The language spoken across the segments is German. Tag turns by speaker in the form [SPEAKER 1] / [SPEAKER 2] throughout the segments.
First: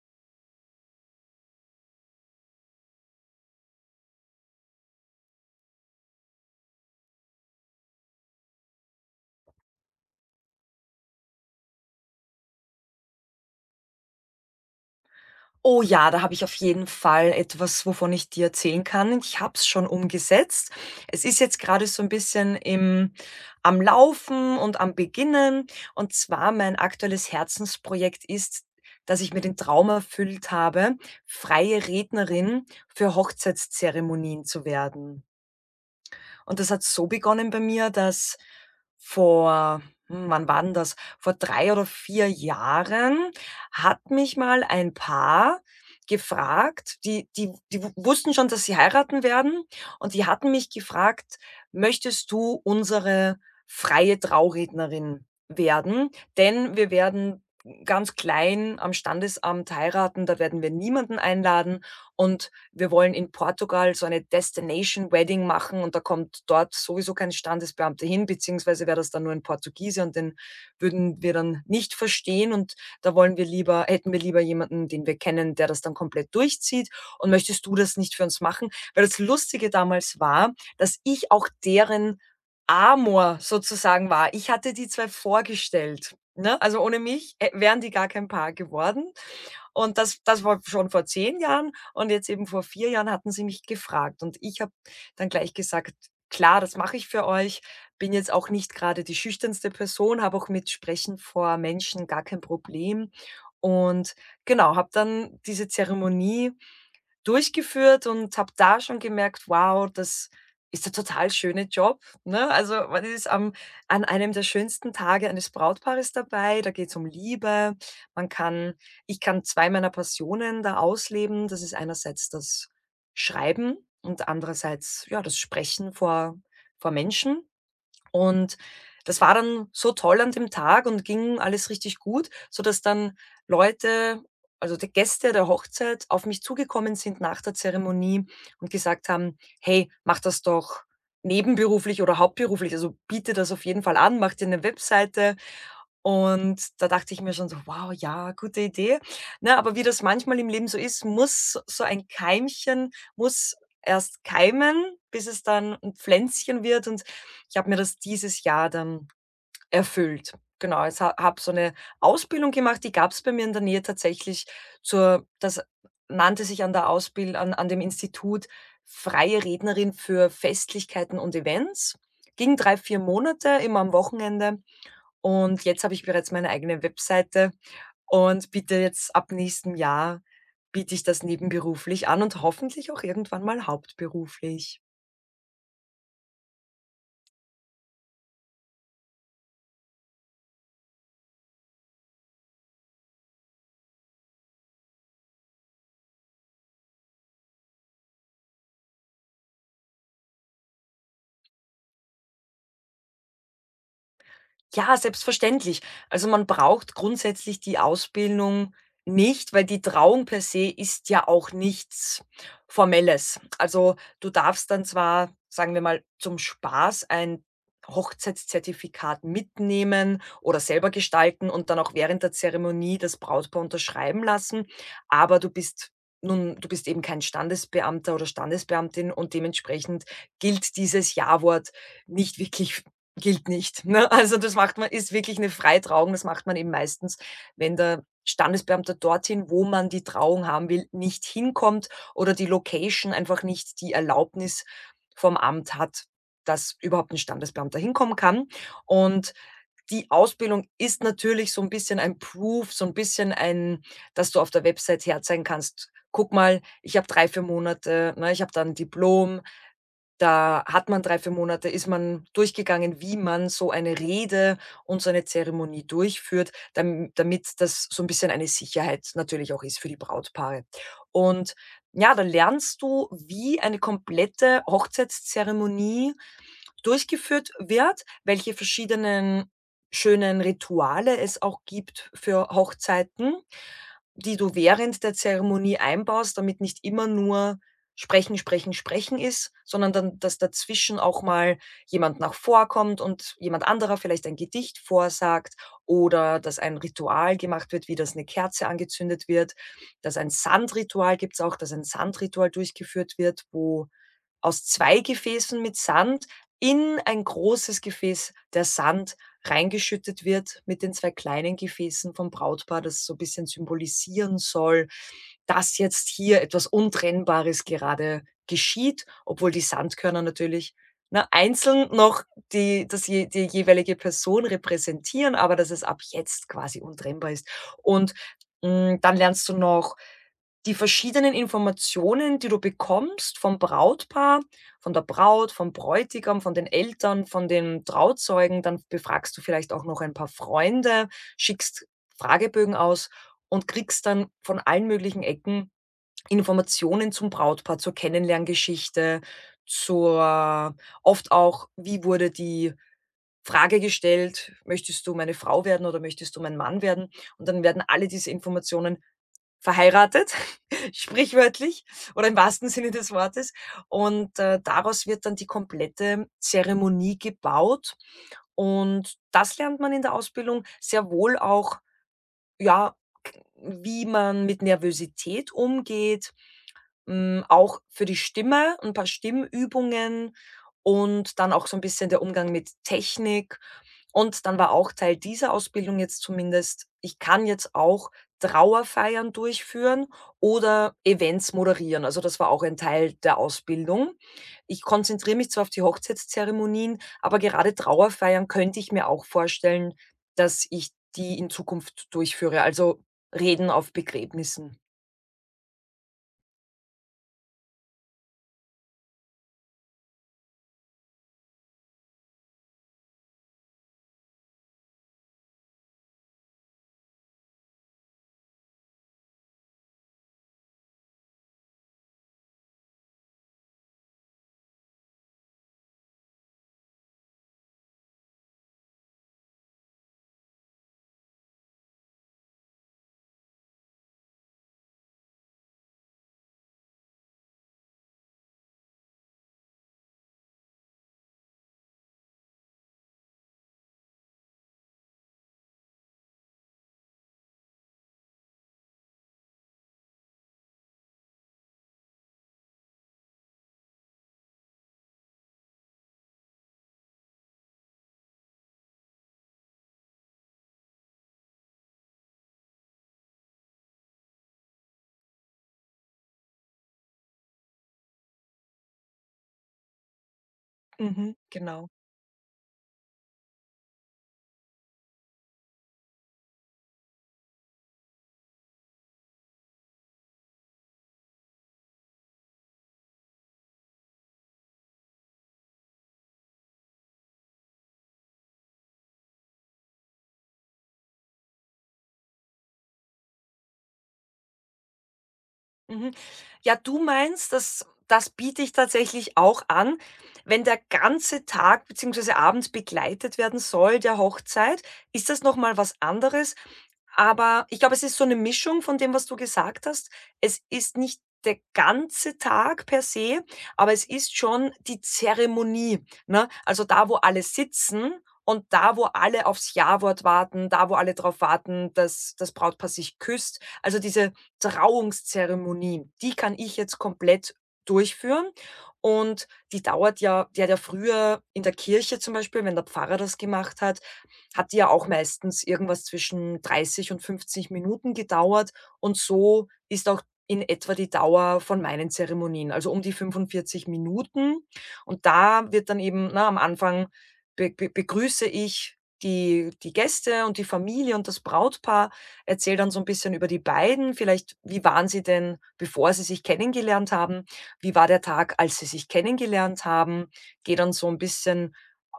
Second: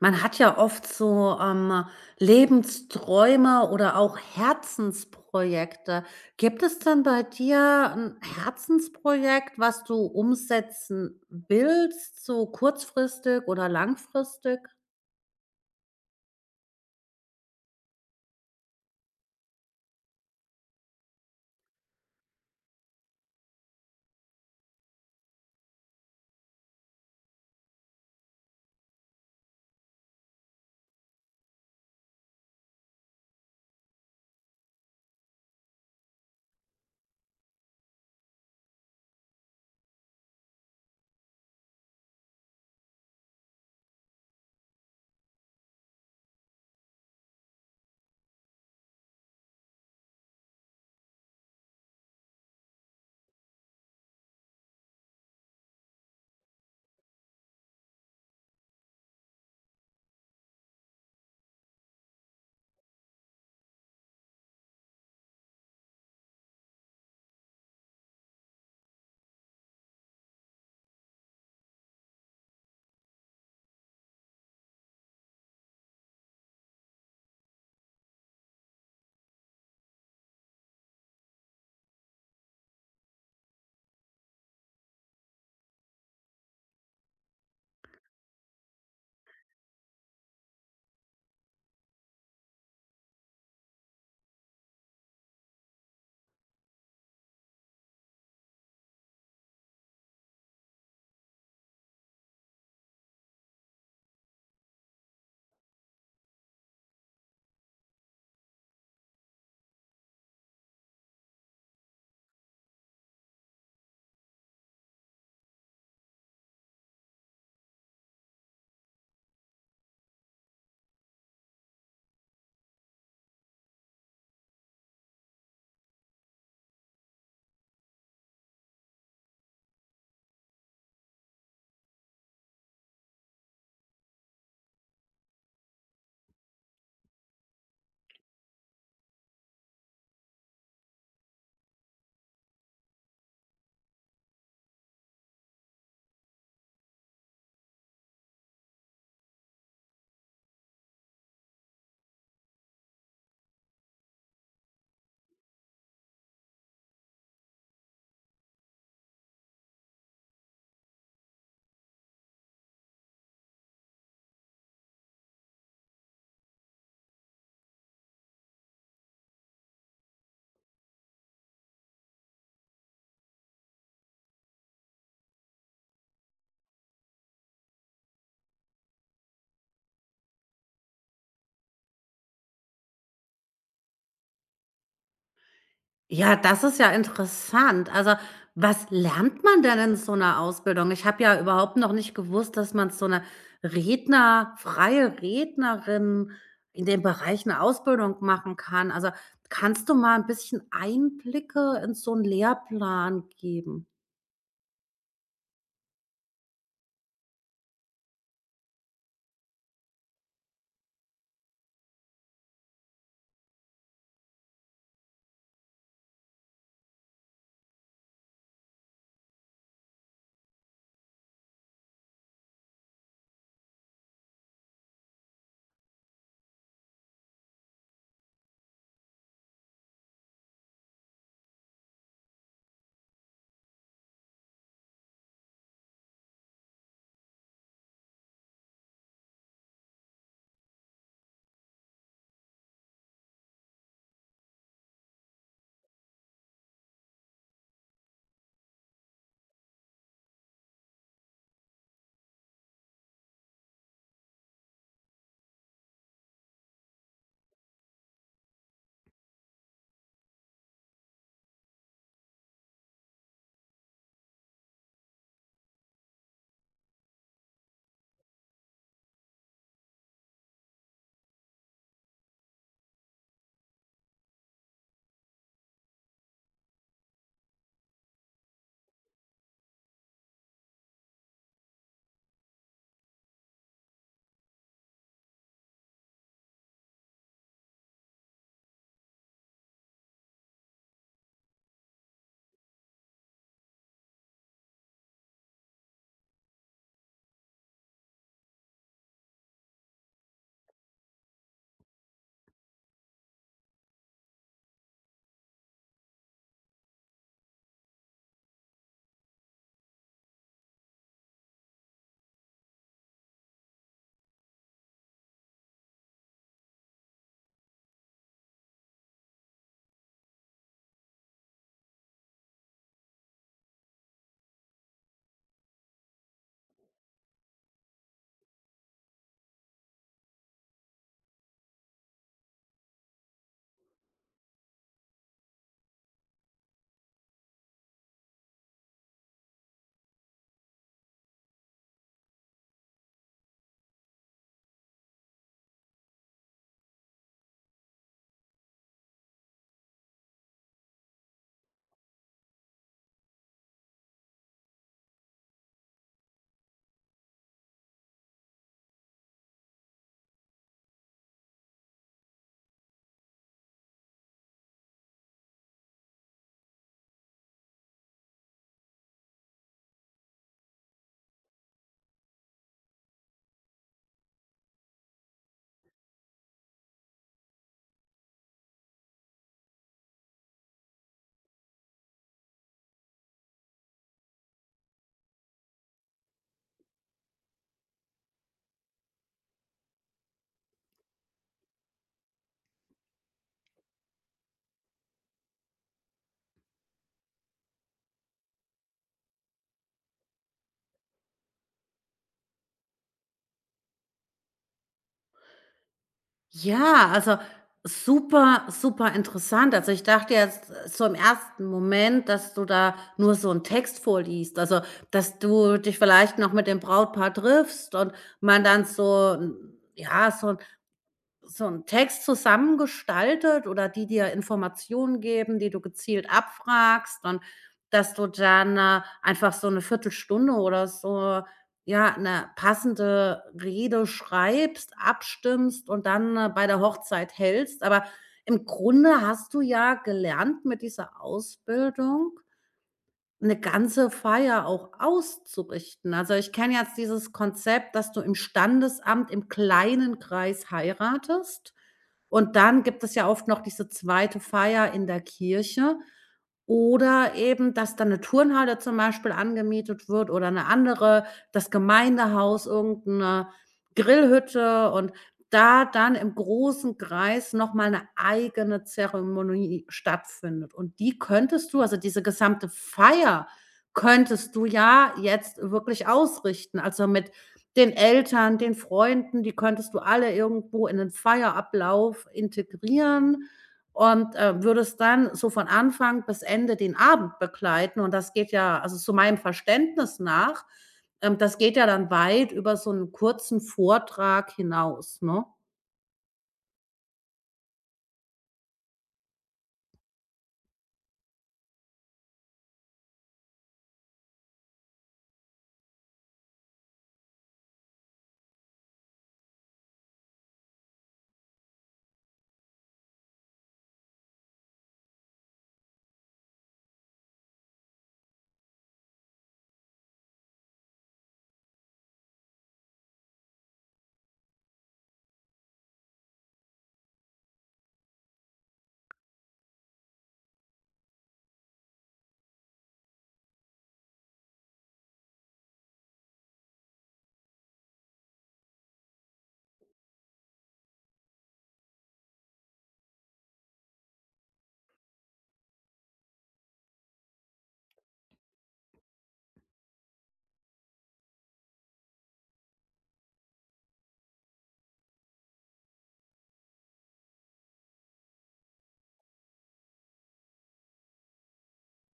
[SPEAKER 1] Man hat ja oft so, Lebensträume oder auch Herzensprojekte. Gibt es denn bei dir ein Herzensprojekt, was du umsetzen willst, so kurzfristig oder langfristig?
[SPEAKER 2] Oh ja, da habe ich auf jeden Fall etwas, wovon ich dir erzählen kann. Ich habe es schon umgesetzt. Es ist jetzt gerade so ein bisschen im am Laufen und am Beginnen. Und zwar mein aktuelles Herzensprojekt ist, dass ich mir den Traum erfüllt habe, freie Rednerin für Hochzeitszeremonien zu werden. Und das hat so begonnen bei mir, dass vor wann war denn das? Vor 3 oder 4 Jahren hat mich mal ein Paar gefragt, die die die w wussten schon, dass sie heiraten werden, und die hatten mich gefragt: „Möchtest du unsere freie Traurednerin werden? Denn wir werden ganz klein am Standesamt heiraten, da werden wir niemanden einladen, und wir wollen in Portugal so eine Destination Wedding machen, und da kommt dort sowieso kein Standesbeamter hin, beziehungsweise wäre das dann nur ein Portugiese, und den würden wir dann nicht verstehen, und da wollen wir lieber hätten wir lieber jemanden, den wir kennen, der das dann komplett durchzieht, und möchtest du das nicht für uns machen?“ Weil das Lustige damals war, dass ich auch deren Amor sozusagen war. Ich hatte die 2 vorgestellt, ne? Also, ohne mich wären die gar kein Paar geworden, und das war schon vor 10 Jahren, und jetzt eben vor 4 Jahren hatten sie mich gefragt, und ich habe dann gleich gesagt: „Klar, das mache ich für euch.“ Bin jetzt auch nicht gerade die schüchternste Person, habe auch mit Sprechen vor Menschen gar kein Problem, und genau, habe dann diese Zeremonie durchgeführt und habe da schon gemerkt: „Wow, das ist der total schöne Job“, ne? Also, man ist am an einem der schönsten Tage eines Brautpaares dabei, da geht's um Liebe. Man kann ich kann 2 meiner Passionen da ausleben. Das ist einerseits das Schreiben und andererseits, ja, das Sprechen vor Menschen. Und das war dann so toll an dem Tag und ging alles richtig gut, sodass dann Leute also die Gäste der Hochzeit auf mich zugekommen sind nach der Zeremonie und gesagt haben: „Hey, mach das doch nebenberuflich oder hauptberuflich. Also, biete das auf jeden Fall an, mach dir 'ne Webseite.“ Und da dachte ich mir schon so: „Wow, ja, gute Idee.“ Ne, aber wie das manchmal im Leben so ist, muss so ein Keimchen muss erst keimen, bis es dann ein Pflänzchen wird, und ich habe mir das dieses Jahr dann erfüllt. Genau, ich habe so eine Ausbildung gemacht, die gab es bei mir in der Nähe tatsächlich zur Das nannte sich an der Ausbild an an dem Institut „Freie Rednerin für Festlichkeiten und Events“. Ging 3 4 Monate, immer am Wochenende. Und jetzt habe ich bereits meine eigene Webseite und biete jetzt ab nächstem Jahr biete ich das nebenberuflich an und hoffentlich auch irgendwann mal hauptberuflich.
[SPEAKER 1] Ja, das ist ja interessant. Also, was lernt man denn in so einer Ausbildung? Ich habe ja überhaupt noch nicht gewusst, dass man so eine Redner freie Rednerin in dem Bereich eine Ausbildung machen kann. Also, kannst du mal ein bisschen Einblicke in so einen Lehrplan geben?
[SPEAKER 2] Ja, selbstverständlich. Also, man braucht grundsätzlich die Ausbildung nicht, weil die Trauung per se ist ja auch nichts Formelles. Also, du darfst dann zwar, sagen wir mal, zum Spaß ein Hochzeitszertifikat mitnehmen oder selber gestalten und dann auch während der Zeremonie das Brautpaar unterschreiben lassen, aber du bist eben kein Standesbeamter oder Standesbeamtin, und dementsprechend gilt dieses Ja-Wort nicht wirklich. Gilt nicht, ne? Also, das macht man ist wirklich eine Freitrauung. Das macht man eben meistens, wenn der Standesbeamte dorthin, wo man die Trauung haben will, nicht hinkommt, oder die Location einfach nicht die Erlaubnis vom Amt hat, dass überhaupt ein Standesbeamter hinkommen kann. Und die Ausbildung ist natürlich so ein bisschen ein Proof, so ein bisschen ein dass du auf der Website herzeigen kannst: „Guck mal, ich habe 3 4 Monate, ne, ich habe da 'n Diplom“, da hat man 3 4 Monate ist man durchgegangen, wie man so eine Rede und so eine Zeremonie durchführt, damit das so 'n bisschen eine Sicherheit natürlich auch ist für die Brautpaare. Und ja, da lernst du, wie eine komplette Hochzeitszeremonie durchgeführt wird, welche verschiedenen schönen Rituale es auch gibt für Hochzeiten, die du während der Zeremonie einbaust, damit nicht immer nur sprechen, sprechen, sprechen ist, sondern dann, dass dazwischen auch mal jemand nach vorkommt und jemand anderer vielleicht ein Gedicht vorsagt oder dass ein Ritual gemacht wird, wie dass eine Kerze angezündet wird, dass ein Sandritual durchgeführt wird, wo aus 2 Gefäßen mit Sand in ein großes Gefäß der Sand reingeschüttet wird mit den 2 kleinen Gefäßen vom Brautpaar, das so ein bisschen symbolisieren soll, dass jetzt hier etwas Untrennbares gerade geschieht, obwohl die Sandkörner natürlich, ne, einzeln noch die das je die jeweilige Person repräsentieren, aber dass es ab jetzt quasi untrennbar ist. Und dann lernst du noch die verschiedenen Informationen, die du bekommst vom Brautpaar, von der Braut, vom Bräutigam, von den Eltern, von den Trauzeugen, dann befragst du vielleicht auch noch ein paar Freunde, schickst Fragebögen aus und kriegst dann von allen möglichen Ecken Informationen zum Brautpaar, zur Kennenlerngeschichte, zur oft auch, wie wurde die Frage gestellt, möchtest du meine Frau werden oder möchtest du mein Mann werden? Und dann werden alle diese Informationen verheiratet, sprichwörtlich oder im wahrsten Sinne des Wortes. Und daraus wird dann die komplette Zeremonie gebaut. Und das lernt man in der Ausbildung sehr wohl auch, ja, wie man mit Nervosität umgeht auch für die Stimme 'n paar Stimmübungen und dann auch so 'n bisschen der Umgang mit Technik. Und dann war auch Teil dieser Ausbildung, jetzt zumindest, ich kann jetzt auch Trauerfeiern durchführen oder Events moderieren. Also, das war auch ein Teil der Ausbildung. Ich konzentriere mich zwar auf die Hochzeitszeremonien, aber gerade Trauerfeiern könnte ich mir auch vorstellen, dass ich die in Zukunft durchführe, also Reden auf Begräbnissen.
[SPEAKER 1] Ja, also super, super interessant. Also ich dachte jetzt so im ersten Moment, dass du da nur so einen Text vorliest, also dass du dich vielleicht noch mit dem Brautpaar triffst und man dann so 'n ja, so so einen Text zusammengestaltet oder die dir Informationen geben, die du gezielt abfragst und dass du dann, einfach so eine Viertelstunde oder so, ja, eine passende Rede schreibst, abstimmst und dann, bei der Hochzeit hältst. Aber im Grunde hast du ja gelernt mit dieser Ausbildung, eine ganze Feier auch auszurichten. Also, ich kenne jetzt dieses Konzept, dass du im Standesamt im kleinen Kreis heiratest und dann gibt es ja oft noch diese zweite Feier in der Kirche oder eben, dass dann eine Turnhalle zum Beispiel angemietet wird oder eine andere, das Gemeindehaus, irgend 'ne Grillhütte und da dann im großen Kreis noch mal 'ne eigene Zeremonie stattfindet. Und die
[SPEAKER 2] Mhm,
[SPEAKER 1] könntest du
[SPEAKER 2] genau.
[SPEAKER 1] also, diese gesamte Feier könntest du ja jetzt wirklich ausrichten. Also, mit den Eltern, den Freunden, die könntest du alle irgendwo in den Feierablauf integrieren und, würdest dann so von Anfang bis Ende den Abend begleiten. Und das geht ja also, zu meinem Verständnis nach das geht ja dann weit über so einen kurzen Vortrag hinaus, ne?
[SPEAKER 2] Mhm. Ja, du meinst, das biete ich tatsächlich auch an. Wenn der ganze Tag beziehungsweise abends begleitet werden soll der Hochzeit, ist das noch mal was anderes. Aber ich glaube, es ist so eine Mischung von dem, was du gesagt hast. Es ist nicht der ganze Tag per se, aber es ist schon die Zeremonie, ne? Also, da, wo alle sitzen, und da, wo alle aufs Ja-Wort warten, da, wo alle darauf warten, dass das Brautpaar sich küsst. Also, diese Trauungszeremonie, die kann ich jetzt komplett durchführen, und die hat ja früher in der Kirche zum Beispiel, wenn der Pfarrer das gemacht hat, hat die ja auch meistens irgendwas zwischen 30 und 50 Minuten gedauert, und so ist auch in etwa die Dauer von meinen Zeremonien, also um die 45 Minuten. Und da wird dann eben, ne, am Anfang be be begrüße ich die Gäste und die Familie und das Brautpaar. Erzähl dann so ein bisschen über die beiden, vielleicht, wie waren sie denn, bevor sie sich kennengelernt haben? Wie war der Tag, als sie sich kennengelernt haben? Gehe dann so ein bisschen,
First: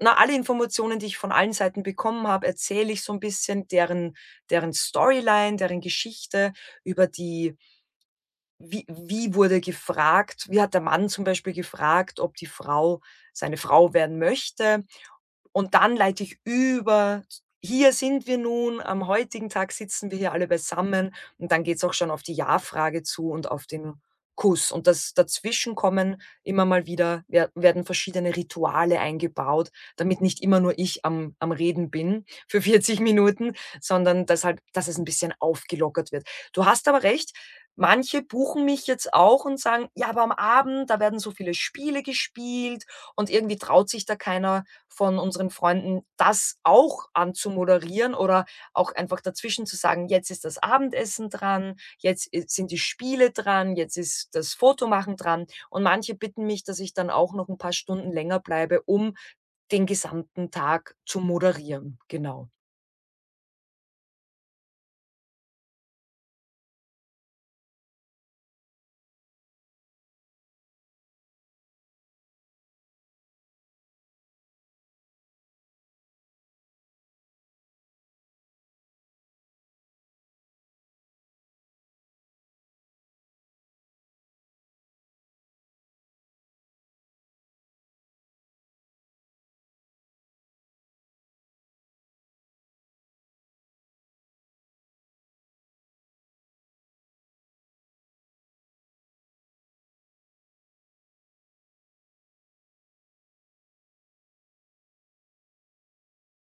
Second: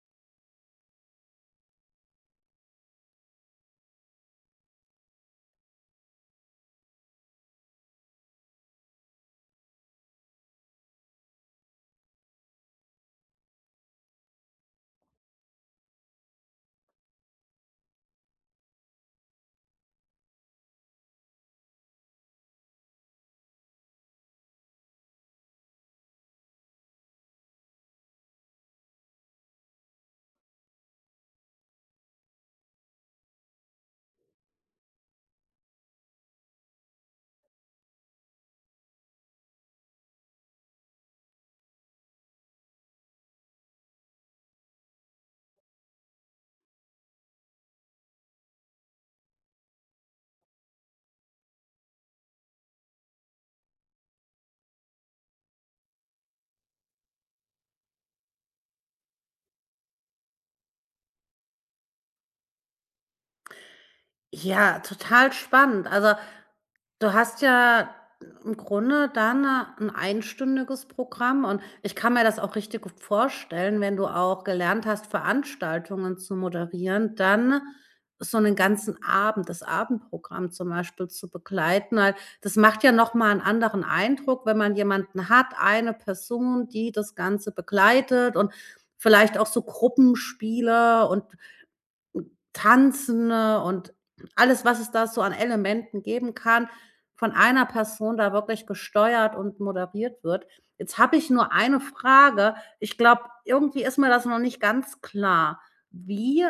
[SPEAKER 2] na, alle Informationen, die ich von allen Seiten bekommen habe, erzähle ich so ein bisschen deren Storyline, deren Geschichte, über die wie wie wurde gefragt wie hat der Mann zum Beispiel gefragt, ob die Frau seine Frau werden möchte? Und dann leite ich über: „Hier sind wir nun, am heutigen Tag sitzen wir hier alle beisammen.“ Und dann geht es auch schon auf die Ja-Frage zu und auf den Kuss. Und das dazwischen kommen immer mal wieder werden verschiedene Rituale eingebaut, damit nicht immer nur ich am Reden bin für 40 Minuten, sondern dass halt dass es ein bisschen aufgelockert wird. Du hast aber recht, manche buchen mich jetzt auch und sagen: „Ja, aber am Abend, da werden so viele Spiele gespielt, und irgendwie traut sich da keiner von unseren Freunden, das auch anzumoderieren oder auch einfach dazwischen zu sagen: ‚Jetzt ist das Abendessen dran, jetzt i sind die Spiele dran, jetzt ist das Fotomachen dran.‘“ Und manche bitten mich, dass ich dann auch noch ein paar Stunden länger bleibe, um den gesamten Tag zu moderieren. Genau.
[SPEAKER 1] Ja, total spannend. Also, du hast ja im Grunde dann ein einstündiges Programm und ich kann mir das auch richtig gut vorstellen, wenn du auch gelernt hast, Veranstaltungen zu moderieren, dann so einen ganzen Abend, das Abendprogramm zum Beispiel zu begleiten, weil das macht ja noch mal 'n anderen Eindruck, wenn man jemanden hat, eine Person, die das Ganze begleitet und vielleicht auch so Gruppenspiele und Tanzen, und alles, was es da so an Elementen geben kann, von einer Person da wirklich gesteuert und moderiert wird. Jetzt habe ich nur eine Frage. Ich glaube, irgendwie ist mir das noch nicht ganz klar. Wie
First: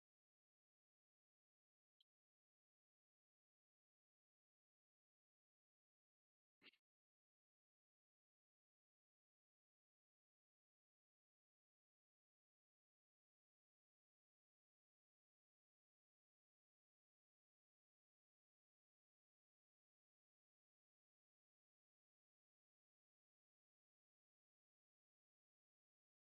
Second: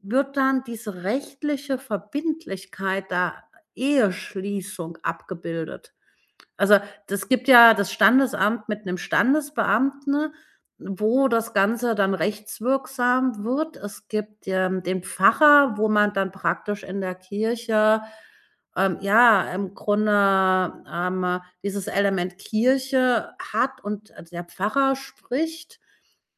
[SPEAKER 1] wird dann diese rechtliche Verbindlichkeit der Eheschließung abgebildet? Also, das gibt ja das Standesamt mit 'nem Standesbeamten, wo das Ganze dann rechtswirksam wird. Es gibt, den Pfarrer, wo man dann praktisch in der Kirche, ja, im Grunde, dieses Element Kirche hat und der Pfarrer spricht.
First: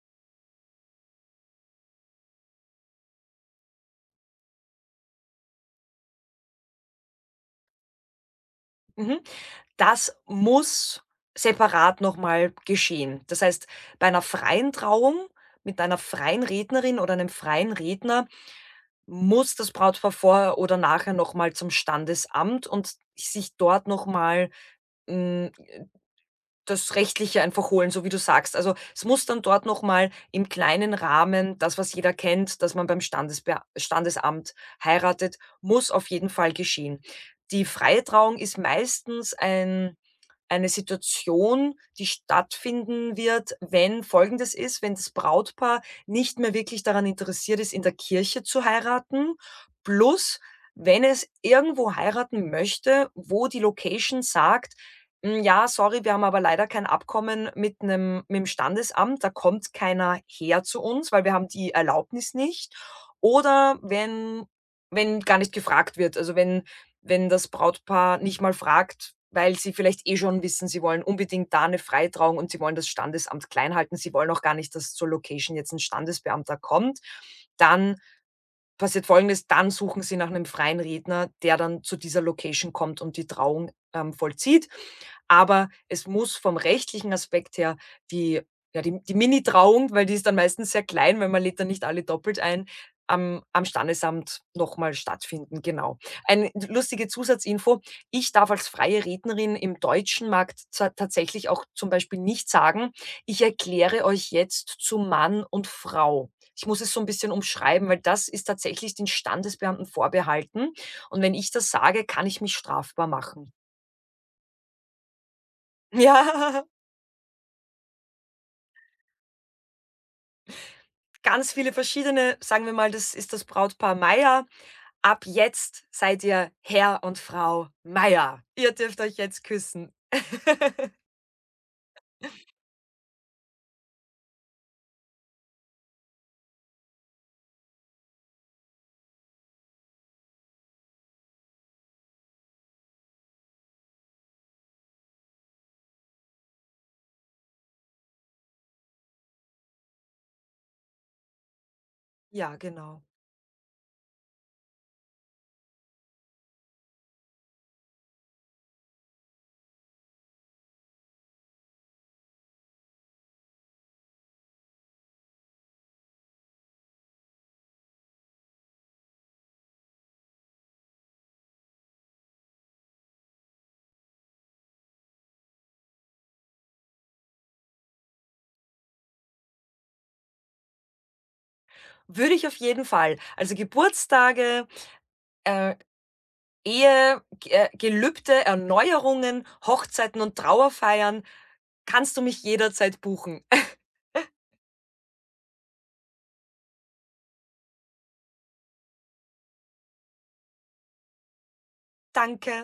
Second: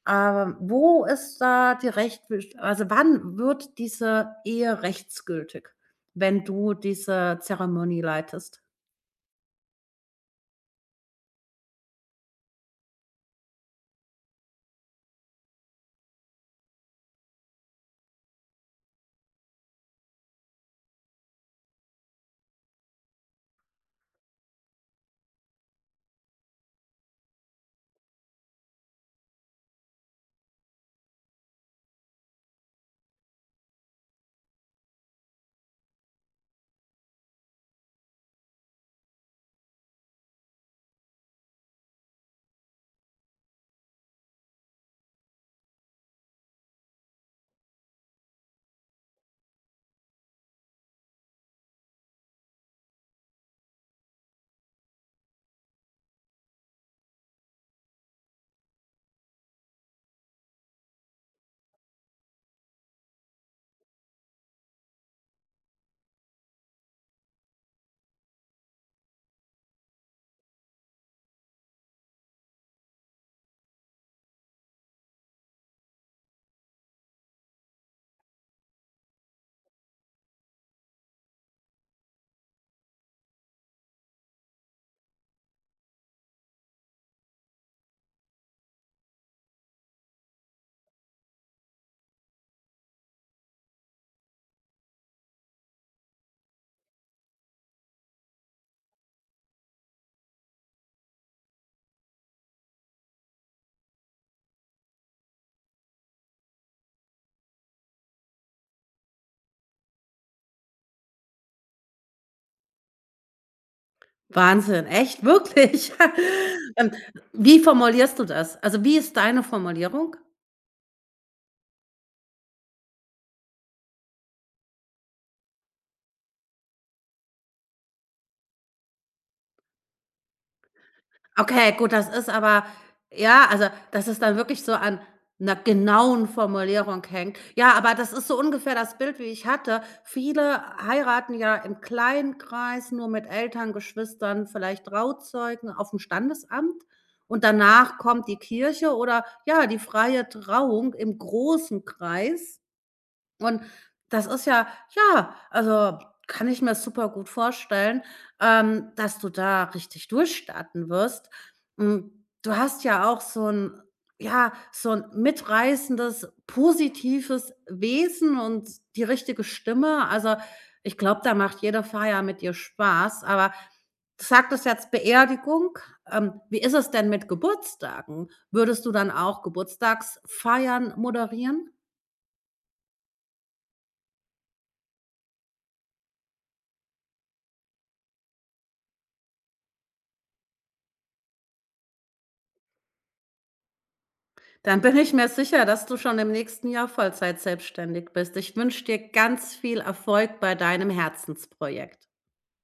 [SPEAKER 1] Wo ist da die Recht also, wann wird diese Ehe rechtsgültig, wenn du diese Zeremonie leitest?
[SPEAKER 2] Mhm. Das muss separat nochmal geschehen. Das heißt, bei einer freien Trauung mit einer freien Rednerin oder einem freien Redner muss das Brautpaar vorher oder nachher nochmal zum Standesamt und sich dort nochmal das Rechtliche einfach holen, so wie du sagst. Also, es muss dann dort noch mal im kleinen Rahmen das, was jeder kennt, dass man beim Standesbea Standesamt heiratet, muss auf jeden Fall geschehen. Die freie Trauung ist meistens eine Situation, die stattfinden wird, wenn Folgendes ist: wenn das Brautpaar nicht mehr wirklich daran interessiert ist, in der Kirche zu heiraten, plus wenn es irgendwo heiraten möchte, wo die Location sagt: „Hm, ja, sorry, wir haben aber leider kein Abkommen mit einem mit 'm Standesamt. Da kommt keiner her zu uns, weil wir haben die Erlaubnis nicht.“ Oder wenn gar nicht gefragt wird, also wenn das Brautpaar nicht mal fragt, weil sie vielleicht eh schon wissen, sie wollen unbedingt da eine Freitrauung, und sie wollen das Standesamt klein halten. Sie wollen auch gar nicht, dass zur Location jetzt ein Standesbeamter kommt. Dann passiert Folgendes: dann suchen sie nach einem freien Redner, der dann zu dieser Location kommt und die Trauung vollzieht. Aber es muss vom rechtlichen Aspekt her die ja, die Mini-Trauung, weil die ist dann meistens sehr klein, weil man lädt dann nicht alle doppelt ein, am Standesamt nochmal stattfinden, genau. Eine lustige Zusatzinfo: Ich darf als freie Rednerin im Deutschen Markt za tatsächlich auch zum Beispiel nicht sagen: „Ich erkläre euch jetzt zu Mann und Frau.“ Ich muss es so ein bisschen umschreiben, weil das ist tatsächlich den Standesbeamten vorbehalten, und wenn ich das sage, kann ich mich strafbar machen.
[SPEAKER 1] Wahnsinn, echt, wirklich?
[SPEAKER 2] Ja,
[SPEAKER 1] Ähm, wie formulierst du das? Also, wie ist deine Formulierung?
[SPEAKER 2] ganz viele verschiedene sagen wir mal, das ist das Brautpaar Meyer. „Ab jetzt seid ihr Herr und Frau Meyer. Ihr dürft euch jetzt küssen.“
[SPEAKER 1] Okay, gut, das ist aber ja, also, dass es dann wirklich so an einer genauen Formulierung hängt. Ja, aber das ist so ungefähr das Bild, wie ich hatte. Viele heiraten ja im kleinen Kreis, nur mit Eltern, Geschwistern, vielleicht Trauzeugen auf dem Standesamt und danach kommt die Kirche oder, ja, die freie Trauung im großen
[SPEAKER 2] Ja,
[SPEAKER 1] Kreis.
[SPEAKER 2] genau.
[SPEAKER 1] Und das ist ja ja, also, kann ich mir super gut vorstellen, dass du da richtig durchstarten wirst. Hm, du hast ja auch so ein, ja, so ein mitreißendes, positives Wesen und die richtige Stimme. Also, ich glaube, da macht jede Feier mit dir Spaß, aber du sagtest jetzt Beerdigung. Wie ist es denn mit Geburtstagen? Würdest du dann auch Geburtstagsfeiern moderieren?
[SPEAKER 2] Würde ich auf jeden Fall. Also, Geburtstage, äh, Ehe, G Gelübde, Erneuerungen, Hochzeiten und Trauerfeiern, kannst du mich jederzeit buchen.
[SPEAKER 1] Dann bin ich mir sicher, dass du schon im nächsten Jahr Vollzeit selbstständig bist. Ich wünsche dir ganz viel Erfolg bei deinem Herzensprojekt.
[SPEAKER 2] Danke.